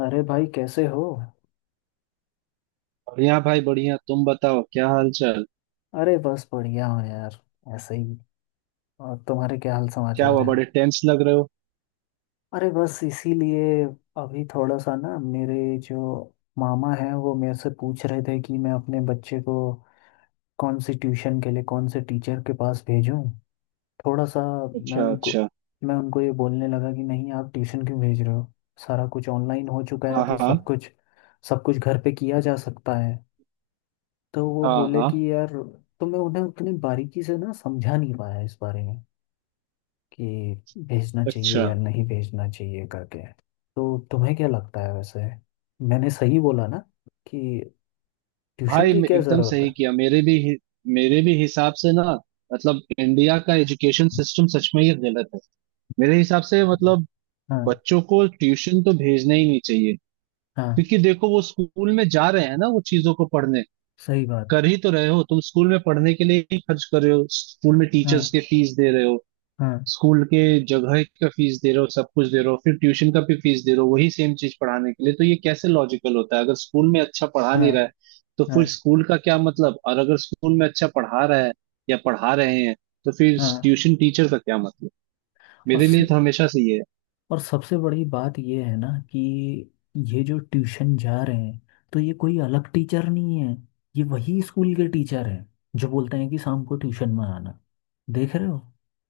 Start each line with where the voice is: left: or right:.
left: अरे भाई, कैसे हो?
right: बढ़िया भाई बढ़िया। तुम बताओ क्या हाल चाल।
left: अरे बस बढ़िया हो यार। ऐसे ही। और तुम्हारे क्या हाल
right: क्या
left: समाचार
right: हुआ,
left: हैं?
right: बड़े टेंस लग रहे हो?
left: अरे बस इसीलिए। अभी थोड़ा सा ना मेरे जो मामा हैं वो मेरे से पूछ रहे थे कि मैं अपने बच्चे को कौन सी ट्यूशन के लिए कौन से टीचर के पास भेजूं। थोड़ा सा। मैं
right: अच्छा
left: उनको
right: अच्छा।
left: मैं उनको ये बोलने लगा कि नहीं आप ट्यूशन क्यों भेज रहे हो। सारा कुछ ऑनलाइन हो चुका है
right: हाँ
left: तो
right: हाँ।
left: सब कुछ घर पे किया जा सकता है। तो वो
right: हाँ
left: बोले
right: हाँ।
left: कि यार। तो मैं उन्हें उतनी बारीकी से ना समझा नहीं पाया इस बारे में कि भेजना चाहिए
right: अच्छा,
left: या नहीं भेजना चाहिए करके। तो तुम्हें क्या लगता है वैसे? मैंने सही बोला ना? कि ट्यूशन
right: भाई
left: की क्या
right: एकदम
left: ज़रूरत
right: सही
left: है।
right: किया। मेरे भी हिसाब से ना, मतलब इंडिया का एजुकेशन सिस्टम सच में ही गलत है। मेरे हिसाब से मतलब
left: हाँ,
right: बच्चों को ट्यूशन तो भेजना ही नहीं चाहिए।
left: हाँ,
right: क्योंकि देखो वो स्कूल में जा रहे हैं ना वो चीजों को पढ़ने
left: सही बात।
right: कर ही तो रहे हो, तुम स्कूल में पढ़ने के लिए ही खर्च कर रहे हो, स्कूल में टीचर्स
left: हाँ,
right: के फीस दे रहे हो,
left: हाँ,
right: स्कूल के जगह का फीस दे रहे हो, सब कुछ दे रहे हो, फिर ट्यूशन का भी फीस दे रहे हो वही सेम चीज पढ़ाने के लिए। तो ये कैसे लॉजिकल होता है? अगर स्कूल में अच्छा पढ़ा
left: हाँ,
right: नहीं रहा है तो
left: हाँ,
right: फिर स्कूल का क्या मतलब? और अगर स्कूल में अच्छा पढ़ा रहा है या पढ़ा रहे हैं तो फिर
left: हाँ।
right: ट्यूशन टीचर का क्या मतलब? मेरे
left: बस,
right: लिए तो हमेशा से ये है।
left: और सबसे बड़ी बात ये है ना कि ये जो ट्यूशन जा रहे हैं, तो ये कोई अलग टीचर नहीं है, ये वही स्कूल के टीचर हैं जो बोलते हैं कि शाम को ट्यूशन में आना। देख रहे हो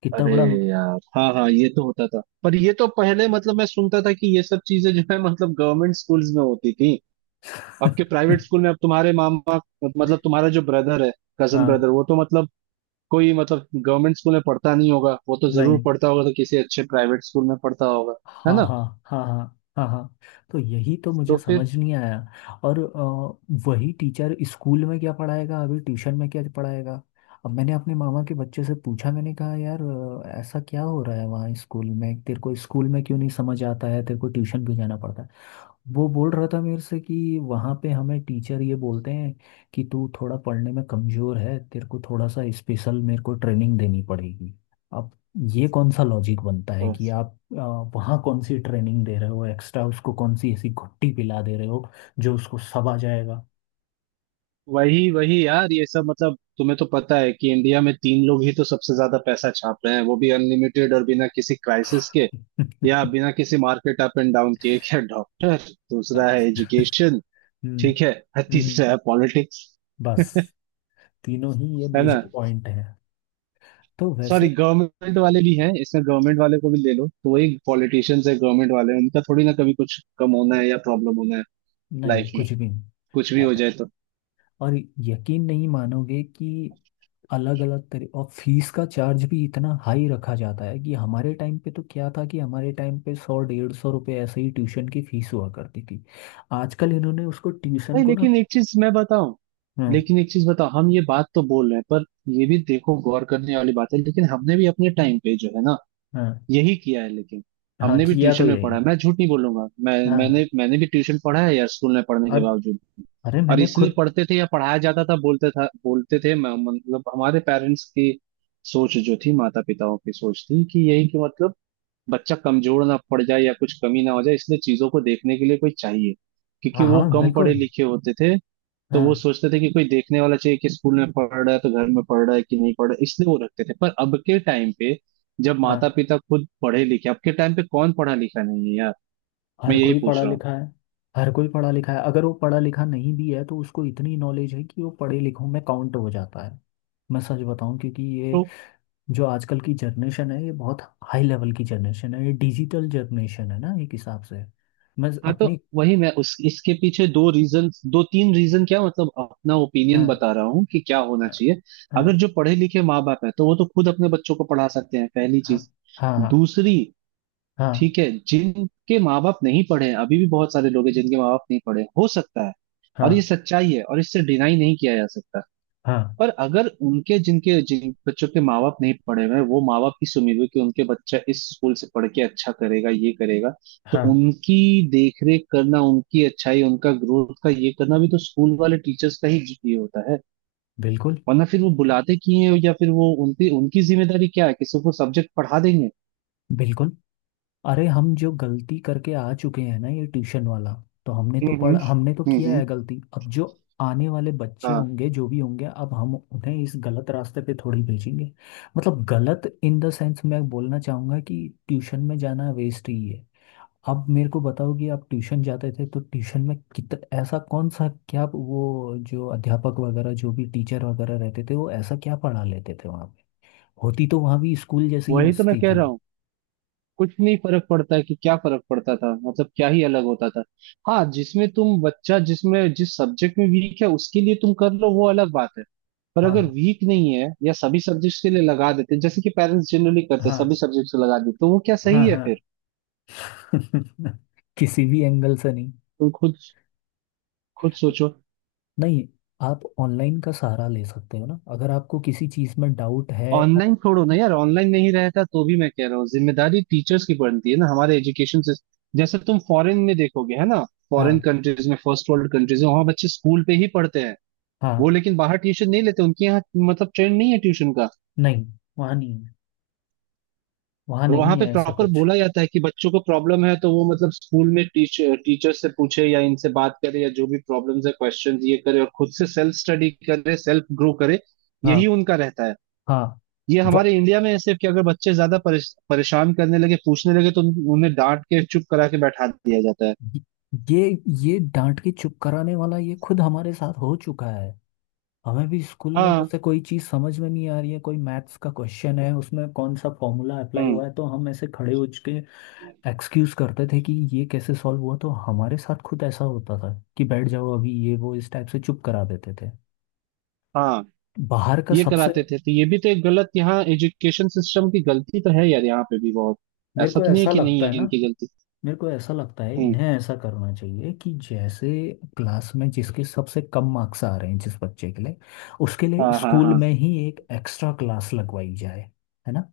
left: कितना
right: अरे
left: बड़ा।
right: यार, हाँ हाँ, ये तो होता था पर ये तो पहले मतलब मैं सुनता था कि ये सब चीजें जो है मतलब गवर्नमेंट स्कूल्स में होती थी। आपके प्राइवेट स्कूल में अब तुम्हारे मामा, मतलब तुम्हारा जो ब्रदर है, कजन
left: हाँ,
right: ब्रदर, वो तो मतलब कोई मतलब गवर्नमेंट स्कूल में पढ़ता नहीं होगा, वो तो जरूर
left: नहीं,
right: पढ़ता होगा तो किसी अच्छे प्राइवेट स्कूल में पढ़ता होगा, है
left: हाँ,
right: ना?
left: हाँ, हाँ, हाँ, हाँ, हाँ। तो यही तो मुझे
right: तो फिर
left: समझ नहीं आया। और वही टीचर स्कूल में क्या पढ़ाएगा, अभी ट्यूशन में क्या पढ़ाएगा। अब मैंने अपने मामा के बच्चे से पूछा, मैंने कहा यार ऐसा क्या हो रहा है वहाँ स्कूल में, तेरे को स्कूल में क्यों नहीं समझ आता है, तेरे को ट्यूशन क्यों जाना पड़ता है। वो बोल रहा था मेरे से कि वहाँ पे हमें टीचर ये बोलते हैं कि तू थोड़ा पढ़ने में कमज़ोर है, तेरे को थोड़ा सा स्पेशल मेरे को ट्रेनिंग देनी पड़ेगी। अब ये कौन सा लॉजिक बनता है
right: हम्म।
left: कि आप वहाँ कौन सी ट्रेनिंग दे रहे हो एक्स्ट्रा, उसको कौन सी ऐसी घुट्टी पिला दे रहे हो जो उसको सब आ जाएगा।
right: वही वही यार, ये सब मतलब तुम्हें तो पता है कि इंडिया में तीन लोग ही तो सबसे ज्यादा पैसा छाप रहे हैं, वो भी अनलिमिटेड और बिना किसी क्राइसिस के या बिना किसी मार्केट अप एंड डाउन के। एक है डॉक्टर, दूसरा है एजुकेशन,
left: हम्म।
right: ठीक है, और
left: हम्म।
right: तीसरा है पॉलिटिक्स,
left: बस, तीनों ही ये
right: है ना?
left: मेजर पॉइंट है। तो
right: सॉरी,
left: वैसे
right: गवर्नमेंट वाले भी हैं इसमें, गवर्नमेंट वाले को भी ले लो तो वही पॉलिटिशियंस है। गवर्नमेंट वाले उनका थोड़ी ना कभी कुछ कम होना है या प्रॉब्लम होना है
left: नहीं,
right: लाइफ में,
left: कुछ भी
right: कुछ भी हो
left: नहीं।
right: जाए तो।
left: और यकीन नहीं मानोगे कि अलग अलग तरह और फीस का चार्ज भी इतना हाई रखा जाता है कि हमारे टाइम पे तो क्या था कि हमारे टाइम पे सौ डेढ़ सौ रुपये ऐसे ही ट्यूशन की फीस हुआ करती थी। आजकल इन्होंने उसको ट्यूशन
right: नहीं
left: को ना।
right: लेकिन एक चीज मैं बताऊं,
left: हाँ,
right: लेकिन एक चीज बताओ, हम ये बात तो बोल रहे हैं पर ये भी देखो गौर करने वाली बात है, लेकिन हमने भी अपने टाइम पे जो है ना
left: हाँ।
right: यही किया है। लेकिन
left: हाँ,
right: हमने भी
left: किया तो
right: ट्यूशन में
left: यही
right: पढ़ा है,
left: है।
right: मैं झूठ नहीं बोलूंगा, मैं
left: हाँ।
right: मैंने मैंने भी ट्यूशन पढ़ा है यार, स्कूल में पढ़ने के
left: और
right: बावजूद भी।
left: अरे
right: और
left: मैंने
right: इसलिए
left: खुद।
right: पढ़ते थे या पढ़ाया जाता था, बोलते थे, मतलब हमारे पेरेंट्स की सोच जो थी, माता पिताओं की सोच थी कि यही कि मतलब बच्चा कमजोर ना पड़ जाए या कुछ कमी ना हो जाए इसलिए चीजों को देखने के लिए कोई चाहिए, क्योंकि
left: हाँ, हाँ,
right: वो कम पढ़े
left: बिल्कुल।
right: लिखे होते थे। तो वो
left: हाँ,
right: सोचते थे कि कोई देखने वाला चाहिए कि स्कूल में पढ़ रहा है तो घर में पढ़ रहा है कि नहीं पढ़ रहा है, इसलिए वो रखते थे। पर अब के टाइम पे जब माता
left: हाँ।
right: पिता खुद पढ़े लिखे, अब के टाइम पे कौन पढ़ा लिखा नहीं है यार, मैं
left: हर
right: यही
left: कोई पढ़ा
right: पूछ रहा हूँ।
left: लिखा है। हर कोई पढ़ा लिखा है, अगर वो पढ़ा लिखा नहीं भी है तो उसको इतनी नॉलेज है कि वो पढ़े लिखों में काउंट हो जाता है। मैं सच बताऊं, क्योंकि ये
right: तो
left: जो आजकल की जनरेशन है ये बहुत हाई लेवल की जनरेशन है, ये डिजिटल जनरेशन है ना एक हिसाब से। मैं
right: हाँ, तो
left: अपनी।
right: वही मैं, उस इसके पीछे दो रीजन, दो तीन रीजन, क्या मतलब अपना ओपिनियन
left: हाँ,
right: बता रहा हूँ कि क्या होना चाहिए।
left: हाँ।
right: अगर जो पढ़े लिखे माँ बाप है तो वो तो खुद अपने बच्चों को पढ़ा सकते हैं, पहली
left: हाँ,
right: चीज।
left: हाँ, हाँ,
right: दूसरी,
left: हाँ,
right: ठीक है जिनके माँ बाप नहीं पढ़े हैं, अभी भी बहुत सारे लोग हैं जिनके माँ बाप नहीं पढ़े हैं, हो सकता है, और ये
left: हाँ,
right: सच्चाई है और इससे डिनाई नहीं किया जा सकता।
left: हाँ,
right: पर अगर उनके जिन बच्चों के माँ बाप नहीं पढ़े हुए हैं, वो माँ बाप इस उम्मीद में कि उनके बच्चा इस स्कूल से पढ़ के अच्छा करेगा ये करेगा, तो
left: हाँ,
right: उनकी देख रेख करना, उनकी अच्छाई, उनका ग्रोथ का ये करना भी तो स्कूल वाले टीचर्स का ही ये होता है।
left: बिल्कुल।
right: वरना फिर वो बुलाते क्यों हैं? या फिर वो उनकी उनकी जिम्मेदारी क्या है कि सिर्फ वो सब्जेक्ट पढ़ा देंगे?
left: बिल्कुल। अरे हम जो गलती करके आ चुके हैं ना, ये ट्यूशन वाला, तो हमने तो
right: हम्म, हम्म,
left: पढ़ हमने तो
right: हम्म,
left: किया
right: हम्म।
left: है गलती। अब जो आने वाले बच्चे
right: हाँ,
left: होंगे जो भी होंगे, अब हम उन्हें इस गलत रास्ते पे थोड़ी भेजेंगे। मतलब गलत इन द सेंस, मैं बोलना चाहूँगा कि ट्यूशन में जाना वेस्ट ही है। आप मेरे को बताओ कि आप ट्यूशन जाते थे तो ट्यूशन में कितना ऐसा कौन सा क्या, वो जो अध्यापक वगैरह जो भी टीचर वगैरह रहते थे वो ऐसा क्या पढ़ा लेते थे वहाँ पे? होती तो वहाँ भी स्कूल जैसी ही
right: वही तो मैं
left: मस्ती
right: कह
left: थी।
right: रहा हूँ, कुछ नहीं फर्क पड़ता है, कि क्या फर्क पड़ता था, मतलब क्या ही अलग होता था। हाँ जिसमें तुम बच्चा जिसमें जिस सब्जेक्ट में वीक है उसके लिए तुम कर लो, वो अलग बात है। पर अगर
left: हाँ,
right: वीक नहीं है या सभी सब्जेक्ट्स के लिए लगा देते जैसे कि पेरेंट्स जनरली करते हैं,
left: हाँ,
right: सभी सब्जेक्ट्स को लगा देते, तो वो क्या
left: हाँ,
right: सही है
left: हाँ।
right: फिर?
left: किसी भी एंगल से नहीं।
right: तुम खुद खुद सोचो।
left: नहीं, आप ऑनलाइन का सहारा ले सकते हो ना, अगर आपको किसी चीज़ में डाउट है।
right: ऑनलाइन छोड़ो ना यार, ऑनलाइन नहीं रहता तो भी मैं कह रहा हूँ, जिम्मेदारी टीचर्स की बनती है ना हमारे एजुकेशन से। जैसे तुम फॉरेन में देखोगे है ना, फॉरेन
left: हाँ,
right: कंट्रीज में, फर्स्ट वर्ल्ड कंट्रीज में वहां बच्चे स्कूल पे ही पढ़ते हैं।
left: हाँ।
right: वो लेकिन बाहर ट्यूशन नहीं लेते, उनके यहाँ मतलब ट्रेंड नहीं है ट्यूशन का।
left: नहीं, वहाँ नहीं है। वहाँ
right: और वहां
left: नहीं
right: पे
left: है ऐसा
right: प्रॉपर
left: कुछ।
right: बोला जाता है कि बच्चों को प्रॉब्लम है तो वो मतलब स्कूल में टीचर टीचर से पूछे या इनसे बात करे या जो भी प्रॉब्लम्स है क्वेश्चन ये करे और खुद से सेल्फ स्टडी करे, सेल्फ ग्रो करे।
left: हाँ,
right: यही उनका रहता है।
left: हाँ।
right: ये हमारे इंडिया में है सिर्फ कि अगर बच्चे ज्यादा परेशान करने लगे पूछने लगे तो उन्हें डांट के चुप करा के बैठा दिया जाता है।
left: ये ये ये डांट के चुप कराने वाला ये खुद हमारे साथ हो चुका है। हमें भी स्कूल में
right: हाँ।
left: जैसे कोई चीज समझ में नहीं आ रही है, कोई मैथ्स का क्वेश्चन है उसमें कौन सा फॉर्मूला अप्लाई
right: हम्म।
left: हुआ है, तो हम ऐसे खड़े हो के एक्सक्यूज करते थे कि ये कैसे सॉल्व हुआ, तो हमारे साथ खुद ऐसा होता था कि बैठ जाओ अभी ये वो, इस टाइप से चुप करा देते थे।
right: हाँ।
left: बाहर का
right: ये
left: सबसे।
right: कराते थे तो ये भी तो एक गलत, यहाँ एजुकेशन सिस्टम की गलती तो है यार, यहाँ पे भी बहुत।
left: मेरे
right: ऐसा
left: को
right: तो नहीं है
left: ऐसा
right: कि नहीं
left: लगता
right: है
left: है ना,
right: इनकी गलती।
left: मेरे को ऐसा लगता है
right: हम्म।
left: इन्हें ऐसा करना चाहिए कि जैसे क्लास में जिसके सबसे कम मार्क्स आ रहे हैं जिस बच्चे के लिए, उसके लिए
right: हाँ। हाँ
left: स्कूल
right: हाँ।
left: में ही एक एक्स्ट्रा क्लास लगवाई जाए। है ना?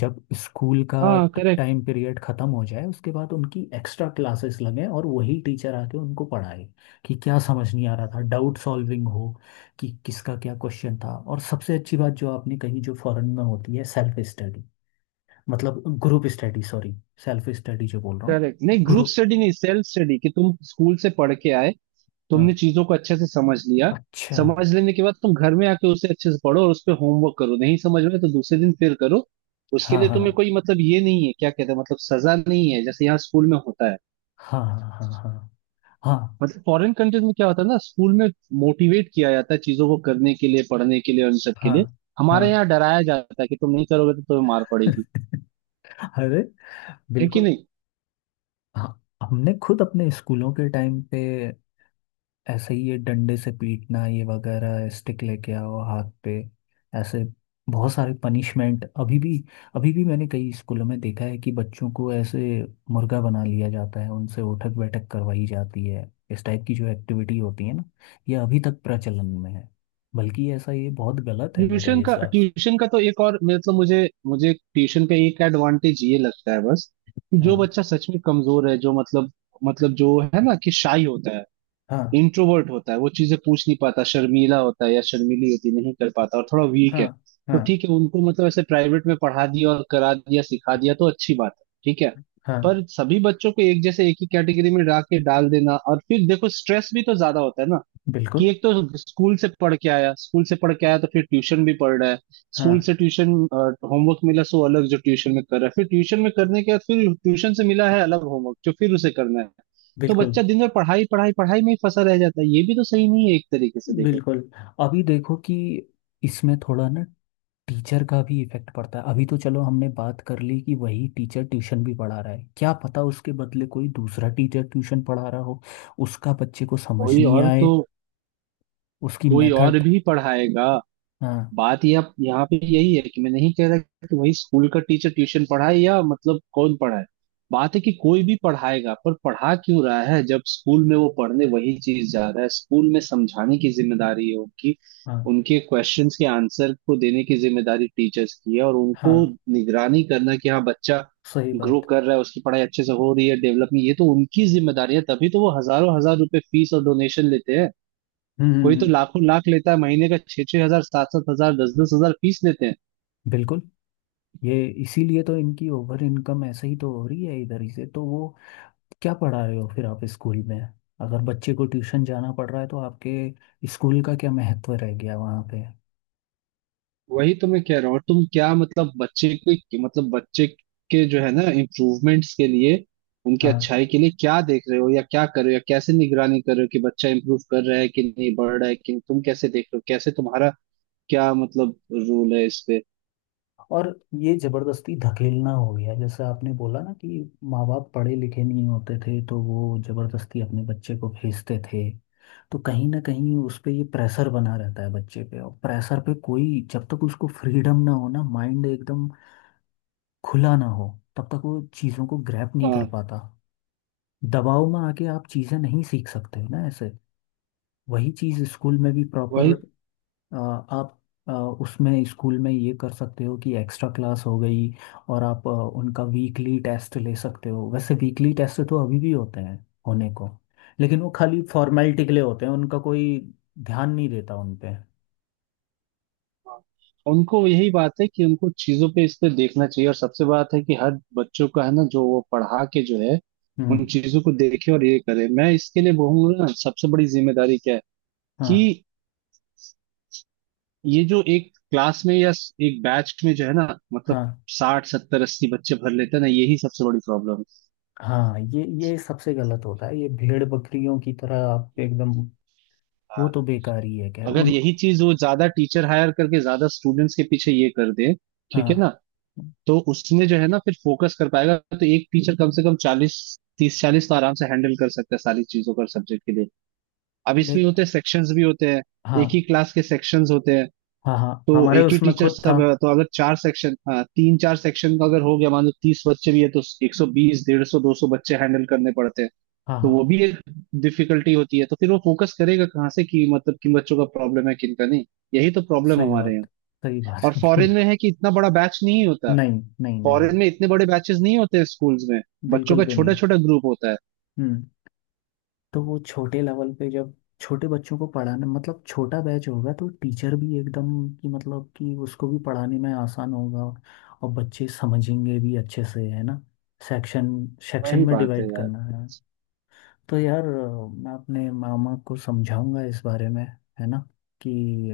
left: जब स्कूल का
right: हाँ। करेक्ट।
left: टाइम पीरियड खत्म हो जाए उसके बाद उनकी एक्स्ट्रा क्लासेस लगें और वही टीचर आके उनको पढ़ाए कि क्या समझ नहीं आ रहा था, डाउट सॉल्विंग हो कि किसका क्या क्वेश्चन था। और सबसे अच्छी बात जो आपने कही जो फॉरेन में होती है, सेल्फ स्टडी, मतलब group study, sorry, self study जो बोल रहा
right: करेक्ट, नहीं ग्रुप
left: हूँ।
right: स्टडी नहीं, सेल्फ स्टडी, कि तुम स्कूल से पढ़ के आए,
left: हाँ,
right: तुमने चीजों को अच्छे से समझ लिया,
left: अच्छा।
right: समझ लेने के बाद तुम घर में आके उसे अच्छे से पढ़ो और उस पर होमवर्क करो, नहीं समझ में तो दूसरे दिन फिर करो। उसके
left: हाँ,
right: लिए
left: हाँ,
right: तुम्हें कोई मतलब ये नहीं है, क्या कहते हैं, मतलब सजा नहीं है जैसे यहाँ स्कूल में होता है।
left: हाँ, हाँ, हाँ, हाँ,
right: मतलब फॉरेन कंट्रीज में क्या होता है ना स्कूल में, मोटिवेट किया जाता है चीजों को करने के लिए, पढ़ने के लिए और इन सब के
left: हाँ,
right: लिए।
left: हाँ,
right: हमारे
left: हाँ।
right: यहाँ डराया जाता है कि तुम नहीं करोगे तो तुम्हें मार पड़ेगी,
left: अरे,
right: है कि
left: बिल्कुल।
right: नहीं?
left: हाँ हमने खुद अपने स्कूलों के टाइम पे, ऐसे ही ये डंडे से पीटना, ये वगैरह स्टिक लेके आओ हाथ पे, ऐसे बहुत सारे पनिशमेंट। अभी भी, अभी भी मैंने कई स्कूलों में देखा है कि बच्चों को ऐसे मुर्गा बना लिया जाता है, उनसे उठक बैठक करवाई जाती है, इस टाइप की जो एक्टिविटी होती है ना, ये अभी तक प्रचलन में है। बल्कि ऐसा, ये बहुत गलत है मेरे
right: ट्यूशन का
left: हिसाब से।
right: ट्यूशन का तो एक और मतलब मुझे, ट्यूशन का एक एडवांटेज ये लगता है बस, कि जो
left: हाँ,
right: बच्चा सच में कमजोर है, जो मतलब, मतलब जो है ना, कि शाई होता है,
left: हाँ,
right: इंट्रोवर्ट होता है, वो चीजें पूछ नहीं पाता, शर्मीला होता है या शर्मीली होती है, नहीं कर पाता और थोड़ा वीक
left: हाँ,
right: है, तो
left: हाँ,
right: ठीक है उनको मतलब ऐसे प्राइवेट में पढ़ा दिया और करा दिया सिखा दिया तो अच्छी बात है, ठीक है।
left: हाँ,
right: पर सभी बच्चों को एक जैसे एक ही कैटेगरी में डाल देना, और फिर देखो स्ट्रेस भी तो ज्यादा होता है ना। कि
left: बिल्कुल,
right: एक तो स्कूल से पढ़ के आया स्कूल से पढ़ के आया तो फिर ट्यूशन भी पढ़ रहा है, स्कूल
left: हाँ,
right: से ट्यूशन होमवर्क मिला सो अलग जो ट्यूशन में कर रहा है, फिर ट्यूशन में करने के बाद फिर ट्यूशन से मिला है अलग होमवर्क जो फिर उसे करना है। तो
left: बिल्कुल,
right: बच्चा दिन भर पढ़ाई पढ़ाई पढ़ाई में ही फंसा रह जाता है, ये भी तो सही नहीं है एक तरीके से देखो तो।
left: बिल्कुल। अभी देखो कि इसमें थोड़ा ना टीचर का भी इफेक्ट पड़ता है। अभी तो चलो हमने बात कर ली कि वही टीचर ट्यूशन भी पढ़ा रहा है, क्या पता उसके बदले कोई दूसरा टीचर ट्यूशन पढ़ा रहा हो, उसका बच्चे को समझ
right: कोई
left: नहीं
right: और
left: आए,
right: तो
left: उसकी
right: कोई और
left: मेथड।
right: भी पढ़ाएगा।
left: हाँ,
right: बात यह यहाँ पे यही है कि मैं नहीं कह रहा कि वही स्कूल का टीचर ट्यूशन पढ़ाए या मतलब कौन पढ़ाए। बात है कि कोई भी पढ़ाएगा, पर पढ़ा क्यों रहा है जब स्कूल में वो पढ़ने वही चीज जा रहा है, स्कूल में समझाने की जिम्मेदारी है उनकी,
left: हाँ,
right: उनके क्वेश्चंस के आंसर को देने की जिम्मेदारी टीचर्स की है, और उनको
left: हाँ,
right: निगरानी करना कि हाँ बच्चा
left: सही
right: ग्रो
left: बात।
right: कर रहा है, उसकी पढ़ाई अच्छे से हो रही है, डेवलपमेंट, ये तो उनकी जिम्मेदारी है, तभी तो वो हजारों हजार रुपए फीस और डोनेशन लेते हैं।
left: हम्म। हम्म।
right: कोई तो
left: हम्म।
right: लाखों लाख लेता है महीने का, छह छह हजार, सात सात हजार, दस दस हजार फीस लेते हैं।
left: बिल्कुल। ये इसीलिए तो इनकी ओवर इनकम ऐसे ही तो हो रही है, इधर ही से तो वो। क्या पढ़ा रहे हो फिर आप स्कूल में? अगर बच्चे को ट्यूशन जाना पड़ रहा है तो आपके स्कूल का क्या महत्व रह गया वहाँ पे?
right: वही तो मैं कह रहा हूँ। और तुम क्या मतलब बच्चे के जो है ना इम्प्रूवमेंट्स के लिए, उनकी
left: हाँ।
right: अच्छाई के लिए क्या देख रहे हो या क्या कर रहे हो या कैसे निगरानी कर रहे हो कि बच्चा इम्प्रूव कर रहा है कि नहीं, बढ़ रहा है कि नहीं? तुम कैसे देख रहे हो, कैसे तुम्हारा क्या मतलब रोल है इस पे?
left: और ये जबरदस्ती धकेलना हो गया जैसे आपने बोला ना कि माँ बाप पढ़े लिखे नहीं होते थे तो वो जबरदस्ती अपने बच्चे को भेजते थे, तो कहीं ना कहीं उस पे ये प्रेशर बना रहता है बच्चे पे, और प्रेशर पे कोई, जब तक उसको फ्रीडम ना हो ना, माइंड एकदम खुला ना हो, तब तक वो चीज़ों को ग्रैप नहीं कर
right: हाँ।
left: पाता। दबाव में आके आप चीज़ें नहीं सीख सकते ना ऐसे। वही चीज़ स्कूल में भी प्रॉपर
right: वही।
left: आप अ, उसमें स्कूल में ये कर सकते हो कि एक्स्ट्रा क्लास हो गई, और आप उनका वीकली टेस्ट ले सकते हो। वैसे वीकली टेस्ट तो अभी भी होते हैं, होने को, लेकिन वो खाली फॉर्मेलिटी के लिए होते हैं, उनका कोई ध्यान नहीं देता उन पे।
right: हाँ। उनको यही बात है कि उनको चीजों पे इस पे देखना चाहिए, और सबसे बात है कि हर बच्चों का है ना जो वो पढ़ा के जो है उन
left: हम्म।
right: चीजों को देखे और ये करे। मैं इसके लिए बोलूंगा ना, सबसे बड़ी जिम्मेदारी क्या है,
left: हाँ,
right: कि ये जो एक क्लास में या एक बैच में जो है ना मतलब
left: हाँ।
right: 60 70 80 बच्चे भर लेते हैं ना, यही सबसे बड़ी प्रॉब्लम है।
left: हाँ ये सबसे गलत होता है, ये भेड़ बकरियों की तरह आप एकदम, वो
right: हाँ।
left: तो बेकार ही है, खैर
right: अगर
left: उन।
right: यही चीज वो ज्यादा टीचर हायर करके ज्यादा स्टूडेंट्स के पीछे ये कर दे, ठीक है
left: हाँ,
right: ना, तो उसमें जो है ना फिर फोकस कर पाएगा। तो एक टीचर कम से कम 40, 30 40 तो आराम से हैंडल कर सकता है सारी चीजों का सब्जेक्ट के लिए। अब
left: ले,
right: इसमें होते हैं सेक्शंस भी होते हैं, एक ही
left: हाँ,
right: क्लास के सेक्शंस होते हैं
left: हाँ, हाँ
right: तो
left: हमारे
right: एक ही
left: उसमें
right: टीचर
left: खुद था।
right: सब, तो अगर चार सेक्शन, तीन चार सेक्शन का अगर हो गया, मान लो 30 बच्चे भी है, तो 120, 150, 200 बच्चे हैंडल करने पड़ते हैं।
left: हाँ,
right: तो
left: हाँ,
right: वो भी एक डिफिकल्टी होती है, तो फिर वो फोकस करेगा कहाँ से कि मतलब किन बच्चों का प्रॉब्लम है किन का नहीं। यही तो प्रॉब्लम
left: सही
right: हमारे यहाँ।
left: बात, सही बात।
right: और फॉरेन में है कि इतना बड़ा बैच नहीं होता,
left: नहीं, नहीं, नहीं।
right: फॉरेन में इतने बड़े बैचेस नहीं होते स्कूल्स में, बच्चों
left: बिल्कुल
right: का
left: भी
right: छोटा
left: नहीं।
right: छोटा ग्रुप होता है।
left: हम्म। तो वो छोटे लेवल पे जब छोटे बच्चों को पढ़ाना, मतलब छोटा बैच होगा तो टीचर भी एकदम, कि मतलब कि उसको भी पढ़ाने में आसान होगा और बच्चे समझेंगे भी अच्छे से। है ना? सेक्शन, सेक्शन
right: वही
left: में
right: बात है
left: डिवाइड
right: यार।
left: करना है। तो यार मैं अपने मामा को समझाऊंगा इस बारे में। है ना? कि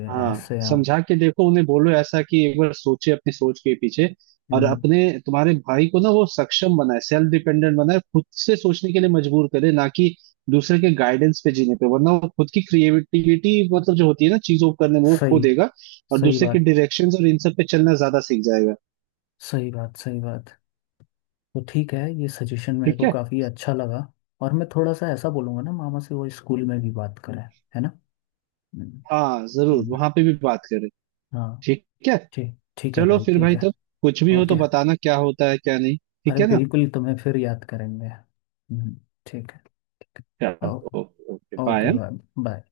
right: हाँ,
left: ऐसे आप।
right: समझा के देखो उन्हें, बोलो ऐसा कि एक बार सोचे अपनी सोच के पीछे। और
left: हम्म।
right: अपने तुम्हारे भाई को ना वो सक्षम बनाए, सेल्फ डिपेंडेंट बनाए, खुद से सोचने के लिए मजबूर करे, ना कि दूसरे के गाइडेंस पे जीने पे, वरना वो खुद की क्रिएटिविटी, मतलब जो होती है ना चीजों को करने में, वो खो
left: सही,
right: देगा, और
left: सही
right: दूसरे के
left: बात,
right: डायरेक्शंस और इन सब पे चलना ज्यादा सीख जाएगा।
left: सही बात, सही बात। तो ठीक है, ये सजेशन मेरे
right: ठीक
left: को
right: है।
left: काफ़ी अच्छा लगा। और मैं थोड़ा सा ऐसा बोलूँगा ना मामा से, वो स्कूल में भी बात करें। है ना? हम्म।
right: हाँ जरूर
left: हम्म।
right: वहां पे भी बात करें।
left: हाँ।
right: ठीक है।
left: ठीक, ठीक है
right: चलो
left: भाई,
right: फिर
left: ठीक
right: भाई
left: है।
right: तब, कुछ भी हो तो
left: ओके,
right: बताना क्या होता है क्या नहीं, ठीक
left: अरे
right: है ना?
left: बिल्कुल, तुम्हें फिर याद करेंगे। हम्म। ठीक है। ठीक है। ओ-,
right: चलो, okay okay
left: okay
right: bye.
left: Bye. Bye.